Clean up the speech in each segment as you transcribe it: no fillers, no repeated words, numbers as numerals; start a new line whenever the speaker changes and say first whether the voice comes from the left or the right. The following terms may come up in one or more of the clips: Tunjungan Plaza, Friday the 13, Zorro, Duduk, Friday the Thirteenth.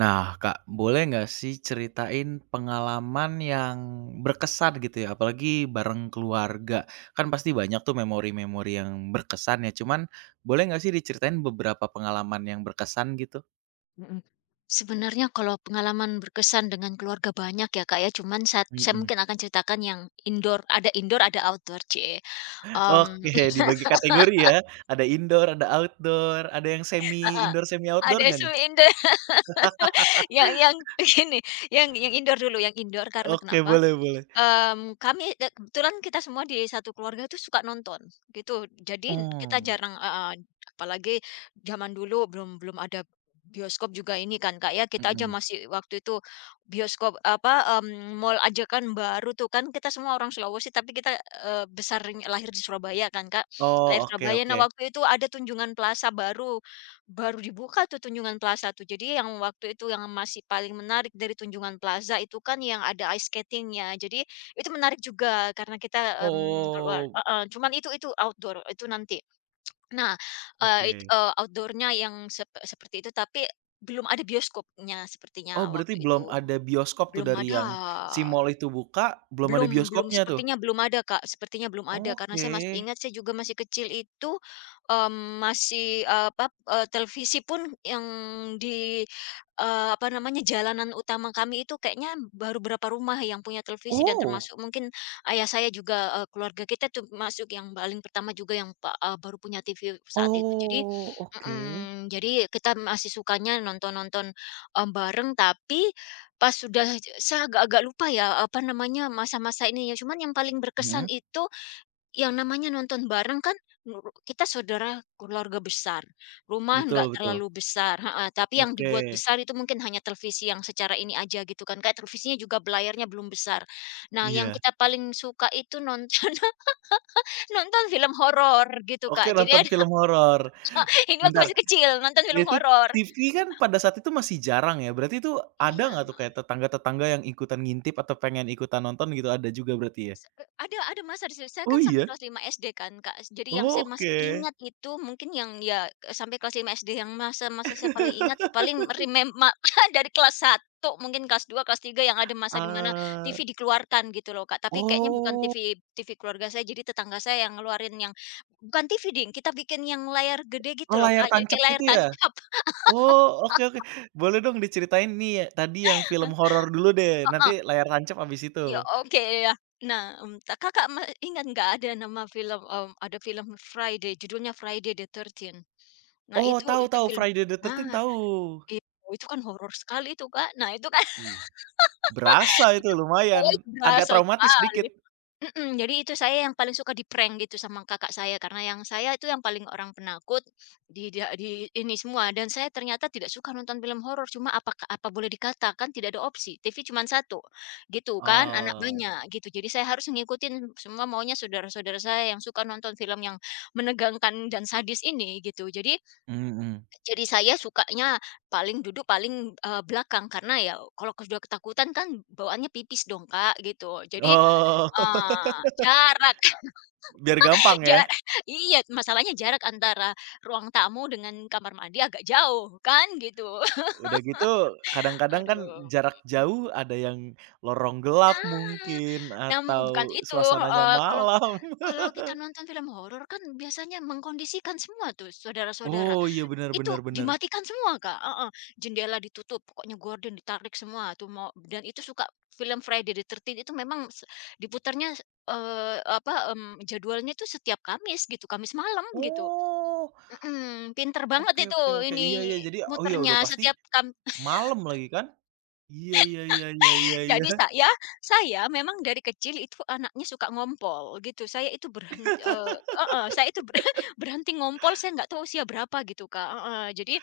right: Nah, Kak, boleh nggak sih ceritain pengalaman yang berkesan gitu ya, apalagi bareng keluarga? Kan pasti banyak tuh memori-memori yang berkesan ya, cuman boleh nggak sih diceritain beberapa pengalaman yang berkesan gitu?
left: Mhm. Sebenarnya kalau pengalaman berkesan dengan keluarga banyak ya, Kak, ya, cuman saat saya
right: Mhm.
left: mungkin akan ceritakan yang indoor, ada outdoor, cie. Mmm,
right: Oke, dibagi kategori ya, ada indoor, ada outdoor, ada yang semi
left: heeh,
right: indoor, semi outdoor
left: ada
right: nggak nih?
left: semi indoor yang ini, yang indoor dulu, yang indoor karena
right: Oke,
left: kenapa?
right: boleh boleh.
left: Kami kebetulan kita semua di satu keluarga itu suka nonton, gitu. Jadi kita
right: Oh,
left: jarang heeh, apalagi zaman dulu belum belum ada bioskop juga ini kan, Kak, ya. Kita aja
right: mhm.
left: masih waktu itu bioskop apa, mall aja kan baru tuh kan, kita semua orang Sulawesi tapi kita, besarnya lahir di Surabaya kan, Kak.
right: Oh,
left: Lahir
right: oke
left: Surabaya. Nah,
right: oke.
left: waktu itu ada Tunjungan Plaza baru baru dibuka tuh Tunjungan Plaza tuh. Jadi yang waktu itu yang masih paling menarik dari Tunjungan Plaza itu kan yang ada ice skatingnya. Jadi itu menarik juga karena kita, keluar
right: Oh,
left: heeh, cuman itu outdoor, itu nanti. Nah,
right: oke.
left: outdoor yang seperti itu, tapi belum ada bioskopnya
right: Oh
left: sepertinya
right: berarti
left: waktu
right: belum
left: itu,
right: ada bioskop tuh
left: belum
right: dari
left: ada.
right: yang si mall itu buka, belum ada
left: Belum belum,
right: bioskopnya tuh?
left: sepertinya belum ada, Kak, sepertinya belum ada karena
right: Oke.
left: saya masih ingat saya juga masih kecil itu, masih, apa, televisi pun yang di, apa namanya, jalanan utama kami itu kayaknya baru berapa rumah yang punya televisi dan
right: Oh
left: termasuk mungkin ayah saya juga, keluarga kita tuh masuk yang paling pertama juga yang baru punya TV saat itu. Jadi
right: oh oke.
left: mhm, jadi kita masih sukanya nonton-nonton, bareng tapi, pas sudah saya agak-agak lupa ya, apa namanya, masa-masa ini ya, cuman yang paling berkesan
right: Mhm,
left: itu yang namanya nonton bareng kan nuru kita saudara keluarga besar, rumah nggak
right: betul betul.
left: terlalu besar heeh, tapi yang dibuat
right: Oke,
left: besar itu mungkin hanya televisi yang secara ini aja gitu kan, kayak televisinya juga belayarnya belum besar. Nah, yang
right: iya.
left: kita paling suka itu nonton nonton film horor gitu,
right: Oke
left: Kak. Jadi
right: nonton
left: ada
right: film horor.
left: ini waktu
right: Bentar,
left: masih kecil, nonton film
right: itu
left: horor.
right: TV kan pada saat itu masih jarang ya, berarti itu ada
left: Iya,
right: nggak tuh kayak tetangga-tetangga yang ikutan ngintip atau pengen ikutan nonton gitu ada juga berarti ya?
left: Ada masa di situ. Saya
right: Oh
left: kan sampai
right: iya?
left: kelas 5 SD kan, Kak. Jadi yang
right: Oh
left: saya masih
right: oke.
left: ingat itu mungkin yang ya, sampai kelas 5 SD yang masa-masa saya paling ingat ya paling remem ma dari kelas satu mungkin kelas 2 kelas 3 yang ada masa di mana TV
right: Eee,
left: dikeluarkan gitu loh, Kak. Tapi kayaknya bukan
right: oh
left: TV TV keluarga saya, jadi tetangga saya yang ngeluarin yang bukan TV ding, kita bikin yang layar gede
right: oh
left: gitu loh,
right: layar
left: Kak. Jadi
right: tancap
left: kayak layar
right: gitu ya?
left: tancap.
right: Oh, oke oke. Boleh dong diceritain nih ya, tadi yang film horor dulu deh, nanti
left: Heeh.
right: layar tancap abis itu.
left: Ya, oke ya. Nah, mmm, ta Kakak ingat nggak ada nama film, ada film Friday, judulnya Friday the Thirteenth. Nah,
right: Oh, tahu
left: itu
right: tahu,
left: film
right: Friday the 13
left: nah,
right: tahu.
left: itu itu kan horor sekali itu, Kak. Nah, itu kan
right: Wih, berasa itu
left: itu
right: lumayan,
left: oh, itu
right: agak
left: berasa
right: traumatis sedikit.
left: sekali. Mhm, jadi itu saya yang paling suka di-prank gitu sama kakak saya, karena yang saya itu yang paling orang penakut di ini semua dan saya ternyata tidak suka nonton film horor, cuma apa apa boleh dikatakan tidak ada opsi, TV cuma satu gitu kan, anak
right: Oh,
left: banyak gitu. Jadi saya harus ngikutin semua maunya saudara-saudara saya yang suka nonton film yang menegangkan dan sadis ini gitu. Jadi
right: mhm.
left: jadi saya sukanya paling duduk paling, belakang karena ya kalau sudah ketakutan kan bawaannya pipis dong Kak, gitu. Jadi
right: Oh,
left: Jarak
right: biar gampang ya.
left: ja iya, masalahnya jarak antara ruang tamu dengan kamar mandi agak jauh kan gitu.
right: Udah gitu kadang-kadang kan
left: Aduh.
right: jarak jauh ada yang lorong gelap
left: Nah,
right: mungkin
left: bukan
right: atau
left: itu,
right: suasananya
left: heeh, kalau
right: malam.
left: kalau kita nonton film horor kan biasanya mengkondisikan semua tuh saudara-saudara.
right: Oh, iya
left: Itu
right: benar-benar benar
left: dimatikan semua, Kak, heeh, jendela ditutup, pokoknya gorden ditarik semua tuh mau dan itu suka film Friday the 13 itu memang diputarnya, apa, jadwalnya itu setiap Kamis gitu, Kamis malam
right: benar.
left: gitu.
right: Oh.
left: Mhm, pinter banget
right: Oke
left: itu
right: oke oke, iya
left: ini
right: iya, jadi oh iya udah
left: muternya
right: pasti
left: setiap
right: malam lagi kan? Iya iya iya iya iya iya.
left: jadi saya memang dari kecil itu anaknya suka ngompol gitu. Saya itu ber berhenti ngompol saya nggak tahu usia berapa gitu, Kak, heeh. Jadi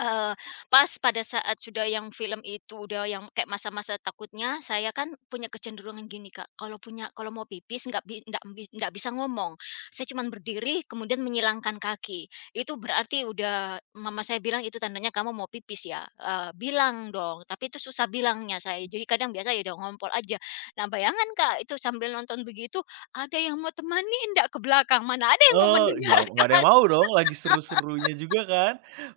left: Eee, pas pada saat sudah yang film itu udah yang kayak masa-masa takutnya, saya kan punya kecenderungan gini, Kak, kalau punya kalau mau pipis nggak bi ndak bi ndak bisa ngomong. Saya cuman berdiri kemudian menyilangkan kaki. Itu berarti udah mama saya bilang, "Itu tandanya kamu mau pipis ya? Bilang dong." Tapi itu susah bilangnya saya. Jadi kadang biasa ya udah ngompol aja. Nah, bayangan, Kak, itu sambil nonton begitu, ada yang mau temani ndak ke belakang, mana ada yang mau
right: Oh, nggak ada
left: mendengarkan.
right: yang mau dong, lagi seru-serunya juga kan,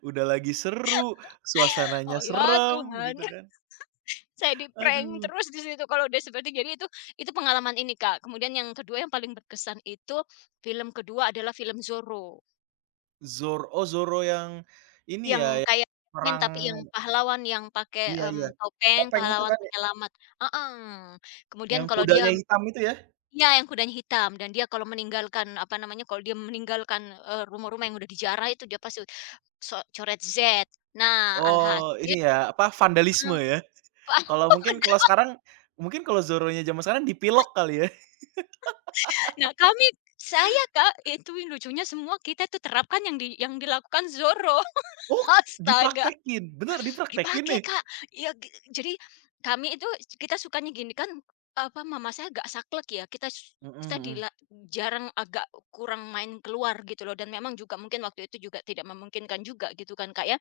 right: udah lagi seru, suasananya
left: Oh, ya
right: serem
left: Tuhan.
right: gitu kan.
left: Saya di-prank
right: Aduh,
left: terus di situ kalau udah seperti jadi itu pengalaman ini, Kak. Kemudian yang kedua yang paling berkesan itu film kedua adalah film Zorro,
right: Zoro oh Zoro yang ini
left: yang
right: ya,
left: kayak Batman
right: perang
left: tapi yang pahlawan yang pakai,
right: iya iya,
left: topeng
right: topeng itu
left: pahlawan
right: kan ya,
left: penyelamat heeh. Kemudian
right: yang
left: kalau dia
right: kudanya hitam itu ya?
left: iya yang kudanya hitam dan dia kalau meninggalkan apa namanya, kalau dia meninggalkan, rumah-rumah yang udah dijarah itu dia pasti so coret Z. Nah
right: Oh,
left: alhasil
right: ini ya, apa, vandalisme ya? Kalau mungkin kalau sekarang mungkin kalau Zoronya zaman sekarang dipilok kali ya?
left: Nah, saya, Kak, itu yang lucunya semua kita tuh terapkan yang yang dilakukan Zoro.
right: Oh,
left: Astaga,
right: dipraktekin? Bener dipraktekin
left: dipakai,
right: nih?
left: Kak. Ya jadi kami itu kita sukanya gini kan, apa, mama saya agak saklek ya, kita
right: Mhm
left: kita
right: mhm
left: jarang agak kurang main keluar gitu loh dan memang juga mungkin waktu itu juga tidak memungkinkan juga gitu kan, Kak, ya.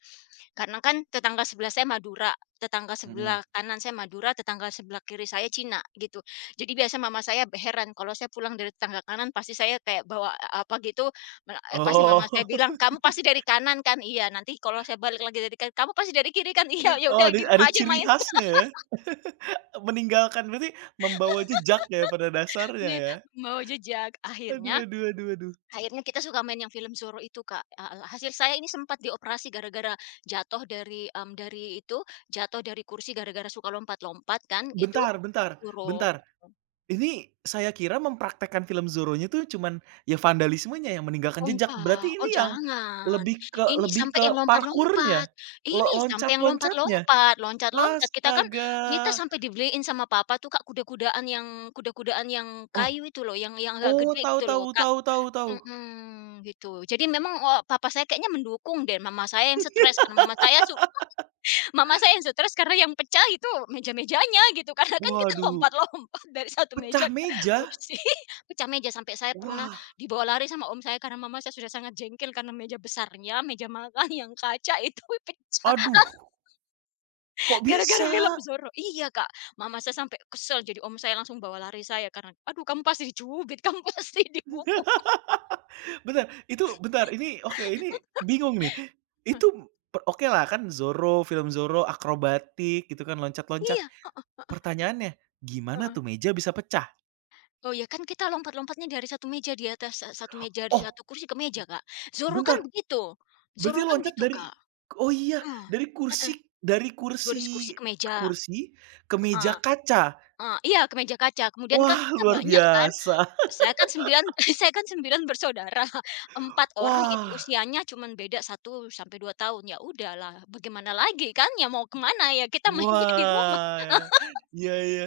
left: Karena kan tetangga sebelah saya Madura, tetangga
right: mhm.
left: sebelah kanan saya Madura, tetangga sebelah kiri saya Cina, gitu. Jadi biasa mama saya heran kalau saya pulang dari tetangga kanan pasti saya kayak bawa, apa gitu, pasti mama saya
right: Oh.
left: bilang, "Kamu pasti dari kanan kan?" "Iya." "Nanti kalau saya balik lagi dari kanan. Kamu pasti dari kiri kan?" "Iya." "Ya
right: Oh,
left: udah di
right: ada
left: rumah aja
right: ciri
left: main."
right: khasnya ya? Meninggalkan berarti membawa jejak ya pada dasarnya
left: Nih,
right: ya?
left: membawa jejak.
right: Aduh
left: Akhirnya
right: aduh aduh aduh.
left: Akhirnya kita suka main yang film Zorro itu, Kak, heeh, hasil saya ini sempat dioperasi gara-gara jatuh dari, jatuh dari kursi gara-gara suka lompat-lompat kan itu,
right: Bentar bentar
left: Zorro.
right: bentar, ini saya kira mempraktekkan film Zorro-nya tuh cuman ya vandalismenya yang meninggalkan
left: Oh
right: jejak,
left: enggak,
right: berarti
left: oh
right: ini yang
left: jangan,
right: lebih ke
left: ini
right: lebih
left: sampai
right: ke
left: yang lompat-lompat,
right: parkurnya? Lo
left: ini sampai yang
right: loncat-loncatnya?
left: lompat-lompat, loncat-loncat, kita
right: Astaga.
left: sampai dibeliin sama papa tuh, Kak, kuda-kudaan yang
right: Oh
left: kayu itu loh, yang agak
right: oh,
left: gede
right: tahu
left: gitu loh,
right: tahu
left: Kak
right: tahu tahu tahu.
left: mhm, gitu. Jadi memang, papa saya kayaknya mendukung dan mama saya yang stres, karena Mama saya yang stres karena yang pecah itu meja-mejanya gitu, karena kan kita
right: Waduh,
left: lompat-lompat dari satu meja
right: pecah
left: ke
right: meja?
left: kursi, pecah meja sampai saya pernah
right: Wah.
left: dibawa lari sama om saya karena mama saya sudah sangat jengkel karena meja besarnya, meja makan yang kaca itu pecah
right: Aduh, kok
left: gara-gara
right: bisa?
left: film Zorro. Iya, Kak, mama saya sampai kesel jadi om saya langsung bawa lari saya karena, "Aduh kamu pasti dicubit, kamu pasti dipukul."
right: Bentar, itu bentar, ini oke, ini bingung nih. Itu per- oke lah kan Zorro, film Zorro akrobatik gitu kan, loncat-loncat.
left: Iya,
right: Pertanyaannya, gimana
left: heeh.
right: tuh meja bisa pecah?
left: Oh ya kan kita lompat-lompatnya dari satu meja di atas, satu meja, dari
right: Oh,
left: satu kursi ke meja, Kak. Zorro kan
right: bentar,
left: begitu,
right: berarti
left: Zorro kan
right: loncat
left: gitu,
right: dari
left: Kak.
right: oh iya,
left: Heeh,
right: dari
left: heeh,
right: kursi dari
left: 12
right: kursi
left: kursi ke meja,
right: kursi ke meja
left: heeh
right: kaca.
left: heeh, iya ke meja kaca kemudian kan
right: Wah,
left: kita
right: luar
left: banyak kan,
right: biasa.
left: saya kan 9, saya kan 9 bersaudara, 4 orang itu
right: Wah.
left: usianya cuman beda 1 sampai 2 tahun, ya udahlah bagaimana lagi kan ya mau kemana ya kita mainnya di rumah.
right: Wah, iya iya.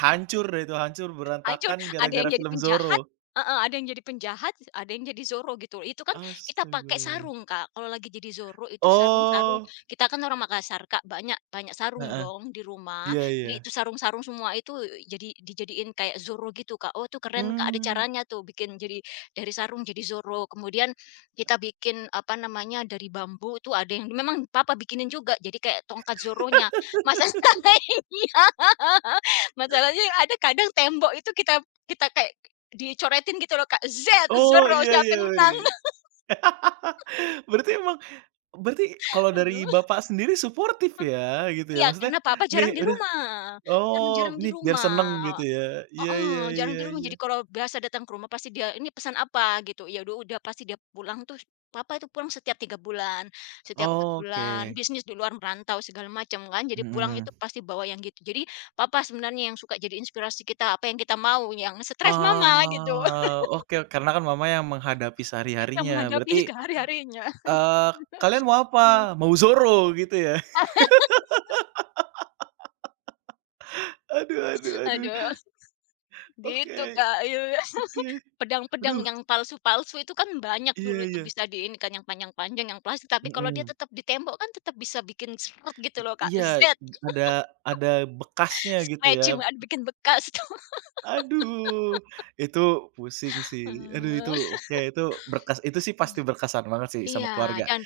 right: Hancur deh itu, hancur
left: Hancur,
right: berantakan
left: ada yang
right: gara-gara
left: jadi
right: film Zorro.
left: penjahat heeh, ada yang jadi penjahat, ada yang jadi zoro gitu. Itu kan kita pakai
right: Astaga.
left: sarung, Kak. Kalau lagi jadi zoro itu sarung-sarung
right: Oh,
left: kita kan orang Makassar, Kak, banyak banyak sarung
right: heeh,
left: dong di rumah.
right: iya
left: Jadi
right: iya.
left: itu sarung-sarung semua itu jadi dijadiin kayak zoro gitu, Kak. Oh tuh keren, Kak, ada
right: Mmm,
left: caranya tuh bikin jadi dari sarung jadi zoro. Kemudian kita bikin apa namanya, dari bambu tuh ada yang memang papa bikinin juga, jadi kayak tongkat zoronya. Masa iya. Masalahnya ada kadang tembok itu kita kita kayak dicoretin gitu loh, Kak, Z,
right: oh,
left: zero,
right: iya
left: siapa
right: iya
left: yang
right: berarti.
left: menang.
right: Berarti emang berarti kalau dari
left: Heeh.
right: Bapak sendiri suportif ya, gitu ya?
left: Iya,
right: Maksudnya,
left: karena papa
right: nih
left: jarang di
right: udah
left: rumah karena
right: oh,
left: jarang di
right: nih biar seneng gitu
left: rumah
right: ya? Iya iya
left: heeh, jarang
right: iya
left: di rumah.
right: iya.
left: Jadi kalau biasa datang ke rumah pasti dia, "Ini pesan apa?" gitu. Ya udah pasti dia pulang tuh papa itu pulang setiap 3 bulan, setiap empat
right: Oke,
left: bulan, bisnis di luar merantau segala macam kan, jadi pulang
right: mhm.
left: itu pasti bawa yang gitu. Jadi papa sebenarnya yang suka jadi inspirasi kita, apa yang kita mau, yang stres mama gitu,
right: Oh, oke, karena kan mama yang menghadapi
left: yang
right: sehari-harinya,
left: menghadapi
right: berarti
left: sehari-harinya.
right: Eee, kalian mau
left: Mmm,
right: apa? Mau Zoro gitu ya? Aduh aduh aduh.
left: aduh gitu,
right: Oke
left: Kak, iya. Iya.
right: oke.
left: Pedang-pedang
right: Aduh,
left: yang palsu-palsu itu kan banyak
right: iya
left: dulu itu
right: iya.
left: bisa di ini kan yang panjang-panjang, yang plastik, tapi kalau dia
right: Mhm.
left: tetap di tembok kan tetap bisa bikin spot gitu loh, Kak,
right: Iya,
left: Z,
right: ada ada bekasnya gitu
left: scratch,
right: ya.
left: cuma bikin bekas tuh.
right: Aduh, itu pusing sih. Aduh itu oke, itu berkas itu sih pasti berkesan banget sih sama
left: Iya,
right: keluarga.
left: dan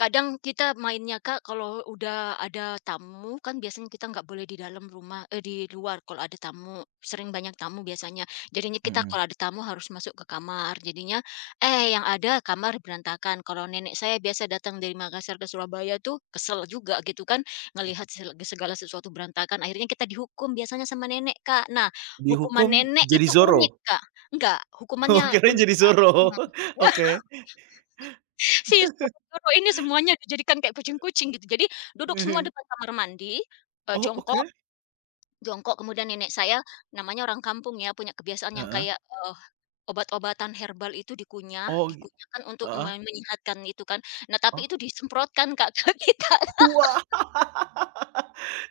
left: kadang kita mainnya, Kak, kalau udah ada tamu kan biasanya kita nggak boleh di dalam rumah eh, di luar kalau ada tamu, sering banyak tamu biasanya. Jadinya kita
right: Mhm.
left: kalau ada tamu harus masuk ke kamar. Jadinya eh yang ada kamar berantakan. Kalau nenek saya biasa datang dari Makassar ke Surabaya tuh kesel juga gitu kan ngelihat segala sesuatu berantakan. Akhirnya kita dihukum biasanya sama nenek, Kak. Nah, hukuman
right: Dihukum
left: nenek
right: jadi
left: itu
right: Zoro.
left: unik, Kak. Enggak,
right: Oh
left: hukumannya
right: kirain
left: unik,
right: jadi
left: Kak.
right: Zoro.
left: Hmm.
right: Oke.
left: Si suami guru ini semuanya dijadikan kayak kucing-kucing gitu. Jadi duduk semua depan kamar mandi,
right: Oh
left: jongkok
right: oke.
left: jongkok, kemudian nenek saya namanya orang kampung ya, punya kebiasaan yang
right: Heeh.
left: kayak, obat-obatan herbal itu dikunyah,
right: Oh, gi
left: dikunyahkan untuk
right: heeh.
left: menyehatkan itu kan. Nah, tapi
right: Oh.
left: itu disemprotkan Kak, ke kita.
right: Wah.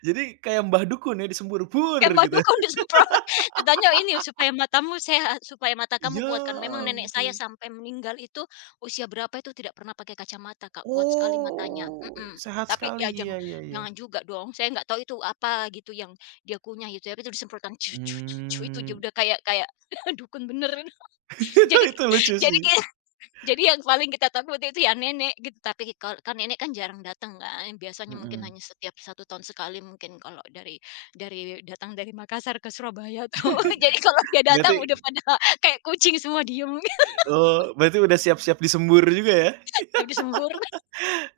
right: Jadi kayak Mbah Dukun ya disembur, "Bur!"
left: Kayak
right: gitu.
left: madu kan disemprot. Katanya ini supaya matamu sehat, supaya mata kamu
right: Ya
left: kuat kan. Memang nenek saya
right: ampun.
left: sampai meninggal itu usia berapa itu tidak pernah pakai kacamata, Kak, kuat sekali matanya,
right: Oh,
left: mhm.
right: sehat
left: Tapi
right: sekali,
left: ya
right: iya
left: jangan
right: iya iya.
left: jangan juga dong, saya nggak tahu itu apa gitu yang dia kunyah itu ya, tapi itu disemprotkan itu
right: Mmm.
left: udah kayak kayak dukun beneran. Jadi
right: Itu lucu
left: jadi
right: sih.
left: ki jadi yang paling kita takuti itu ya nenek gitu, tapi kalau kan nenek kan jarang datang kan, biasanya mungkin
right: Mhm.
left: hanya setiap satu tahun sekali mungkin kalau dari datang dari Makassar ke Surabaya tuh. Jadi kalau dia
right: Berarti
left: datang udah pada kayak kucing semua diem gitu,
right: oh, berarti udah siap-siap disembur juga ya?
left: habis sembur.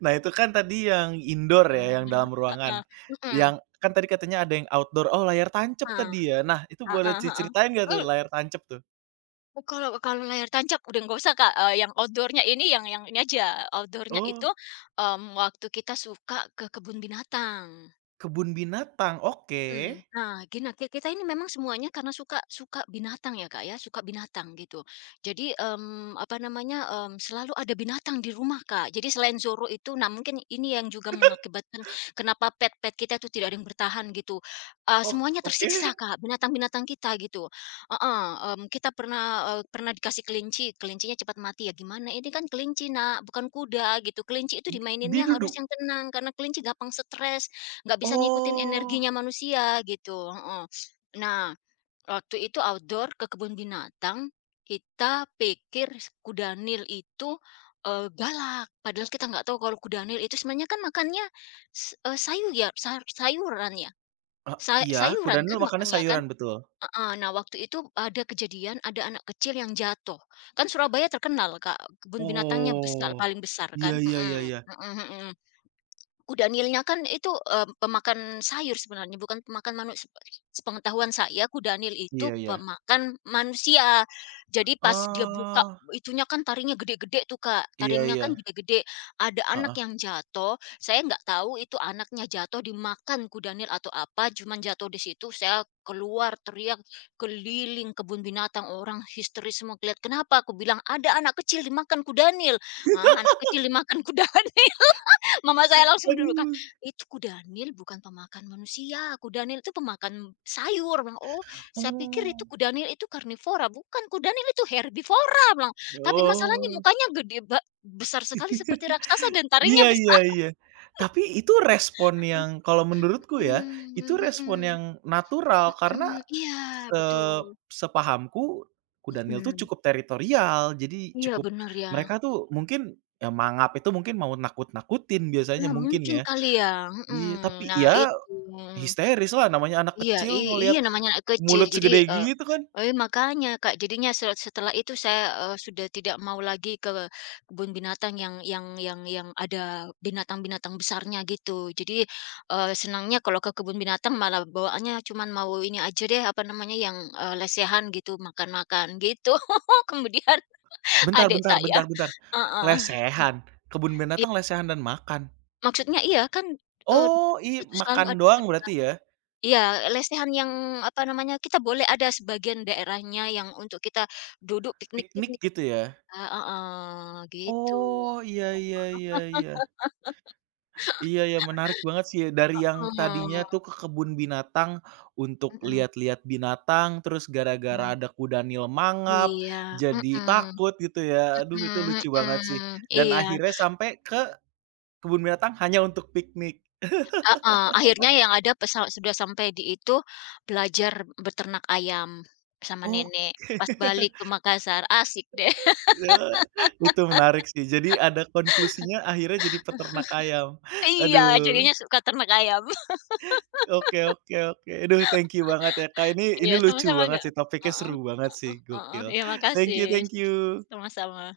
right: Nah itu kan tadi yang indoor
left: Eee,
right: ya, yang dalam ruangan.
left: heeh, mhm,
right: Yang kan tadi katanya ada yang outdoor, oh layar tancap
left: heeh,
right: tadi ya? Nah itu boleh
left: heeh heeh.
right: diceritain nggak tuh
left: Eee,
right: layar tancap tuh?
left: kalau kalau layar tancap udah nggak usah Kak, yang outdoor ini yang ini aja, outdoor
right: Oh,
left: itu, waktu kita suka ke kebun binatang.
right: kebun binatang, oke.
left: Mhm. Nah, gina ki kita ini memang semuanya karena suka suka binatang ya, Kak, ya, suka binatang gitu. Jadi, apa namanya, selalu ada binatang di rumah, Kak. Jadi selain Zoro itu, nah mungkin ini yang juga mengakibatkan kenapa pet-pet kita itu tidak ada yang bertahan gitu. Eee,
right: Ok
left: semuanya
right: oke,
left: tersiksa, Kak, binatang-binatang kita gitu. Heeh. Kita pernah dikasih kelinci, kelincinya cepat mati, ya gimana, ini kan kelinci, Nak, bukan kuda gitu. Kelinci itu
right: di
left: dimaininnya harus
right: Duduk?
left: yang tenang karena kelinci gampang stres. Nggak bisa ngikutin
right: Oh.
left: energinya manusia gitu, heeh. Nah, waktu itu outdoor ke kebun binatang, kita pikir kudanil itu, galak, padahal kita nggak tahu kalau kudanil itu sebenarnya kan makannya s eee, sayu ya,
right: E
left: sa
right: iya,
left: sayuran
right: kudanil
left: kan
right: makannya
left: makannya kan?
right: sayuran, betul.
left: Heeh. Nah, waktu itu ada kejadian ada anak kecil yang jatuh. Kan Surabaya terkenal Kak, kebun binatangnya besar
right: Oh.
left: paling besar
right: Iya
left: kan?
right: iya iya
left: Mhm,
right: iya.
left: mhm mhm. Kuda nilnya kan itu, pemakan sayur sebenarnya, bukan pemakan manusia. Sepengetahuan saya, kuda nil itu
right: Iya iya.
left: pemakan manusia. Jadi pas dia buka
right: Oh,
left: itunya kan taringnya gede-gede tuh, Kak,
right: iya
left: taringnya
right: iya,
left: kan gede-gede. Ada anak
right: heeh.
left: yang jatuh, saya nggak tahu itu anaknya jatuh dimakan kuda nil atau apa, cuman jatuh di situ, saya keluar teriak keliling kebun binatang, orang histeris semua ngelihat, "Kenapa?" Aku bilang, "Ada anak kecil dimakan kuda nil." "Hah, anak kecil dimakan kuda nil?" Mama saya langsung dulu kan,
right: Aduh,
left: "Itu kudanil bukan pemakan manusia, kudanil itu pemakan sayur." Bilang, "Oh, saya pikir itu
right: oh,
left: kudanil itu karnivora." "Bukan, kudanil itu herbivora," bilang. "Tapi masalahnya
right: oh,
left: mukanya gede ba besar sekali seperti raksasa dan taringnya
right: iya iya
left: besar."
right: iya. Tapi itu respon yang kalau menurutku ya, itu
left: Mhm,
right: respon
left: mhm
right: yang natural karena
left: mhm, iya
right: se
left: betul,
right: sepahamku kudanil tuh
left: mhm.
right: cukup teritorial, jadi
left: Iya
right: cukup
left: benar ya.
right: mereka tuh mungkin ya mangap itu mungkin mau nakut-nakutin biasanya
left: Nah
right: mungkin
left: mungkin
right: ya.
left: kali ya, mhm,
right: Iya, tapi
left: nah
right: ya
left: itu.
right: histeris lah namanya anak
left: Iya,
right: kecil ngelihat
left: iya namanya anak kecil.
right: mulut
left: Jadi,
right: segede gitu kan.
left: makanya Kak, jadinya setelah itu saya, sudah tidak mau lagi ke kebun binatang yang ada binatang-binatang besarnya gitu. Jadi, senangnya kalau ke kebun binatang malah bawaannya cuman mau ini aja deh, apa namanya, yang, lesehan gitu, makan-makan gitu. Kemudian
right: "Bentar
left: adik
right: bentar
left: saya
right: bentar bentar,
left: heeh,
right: lesehan? Kebun
left: iya,
right: binatang lesehan dan makan?
left: maksudnya iya kan, eee,
right: Oh
left: di
right: i
left: situ selalu
right: makan
left: ada
right: doang
left: kan
right: berarti ya?
left: Iya, lesehan yang, apa namanya, kita boleh ada sebagian daerahnya yang untuk kita duduk
right: Piknik
left: piknik-piknik,
right: gitu ya?
left: Kak, heeh, gitu,
right: Oh, iya iya iya iya. Iya iya menarik banget sih ya dari yang tadinya
left: heeh,
right: tuh ke kebun binatang untuk
left: mhm
right: lihat-lihat binatang, terus gara-gara
left: mhm,
right: ada kuda Nil mangap,
left: iya,
right: jadi
left: mhm
right: takut gitu ya. Aduh itu
left: mhm
right: lucu banget sih
left: mhm,
right: dan
left: iya,
right: akhirnya sampai ke kebun binatang hanya untuk piknik.
left: heeh, akhirnya yang ada sudah sampai di itu, belajar beternak ayam sama
right: Oke.
left: nenek, pas balik ke Makassar, asik deh.
right: Eee, itu menarik sih. Jadi ada konklusinya akhirnya jadi peternak ayam.
left: Iya,
right: Aduh,
left: jadinya suka ternak ayam.
right: oke oke oke. Aduh thank you banget ya Kak,
left: Iya,
right: ini lucu
left: sama-sama,
right: banget
left: Kak,
right: sih, topiknya
left: heeh
right: seru banget sih,
left: heeh heeh,
right: gokil.
left: iya
right: Thank
left: makasih,
right: you thank you.
left: sama-sama.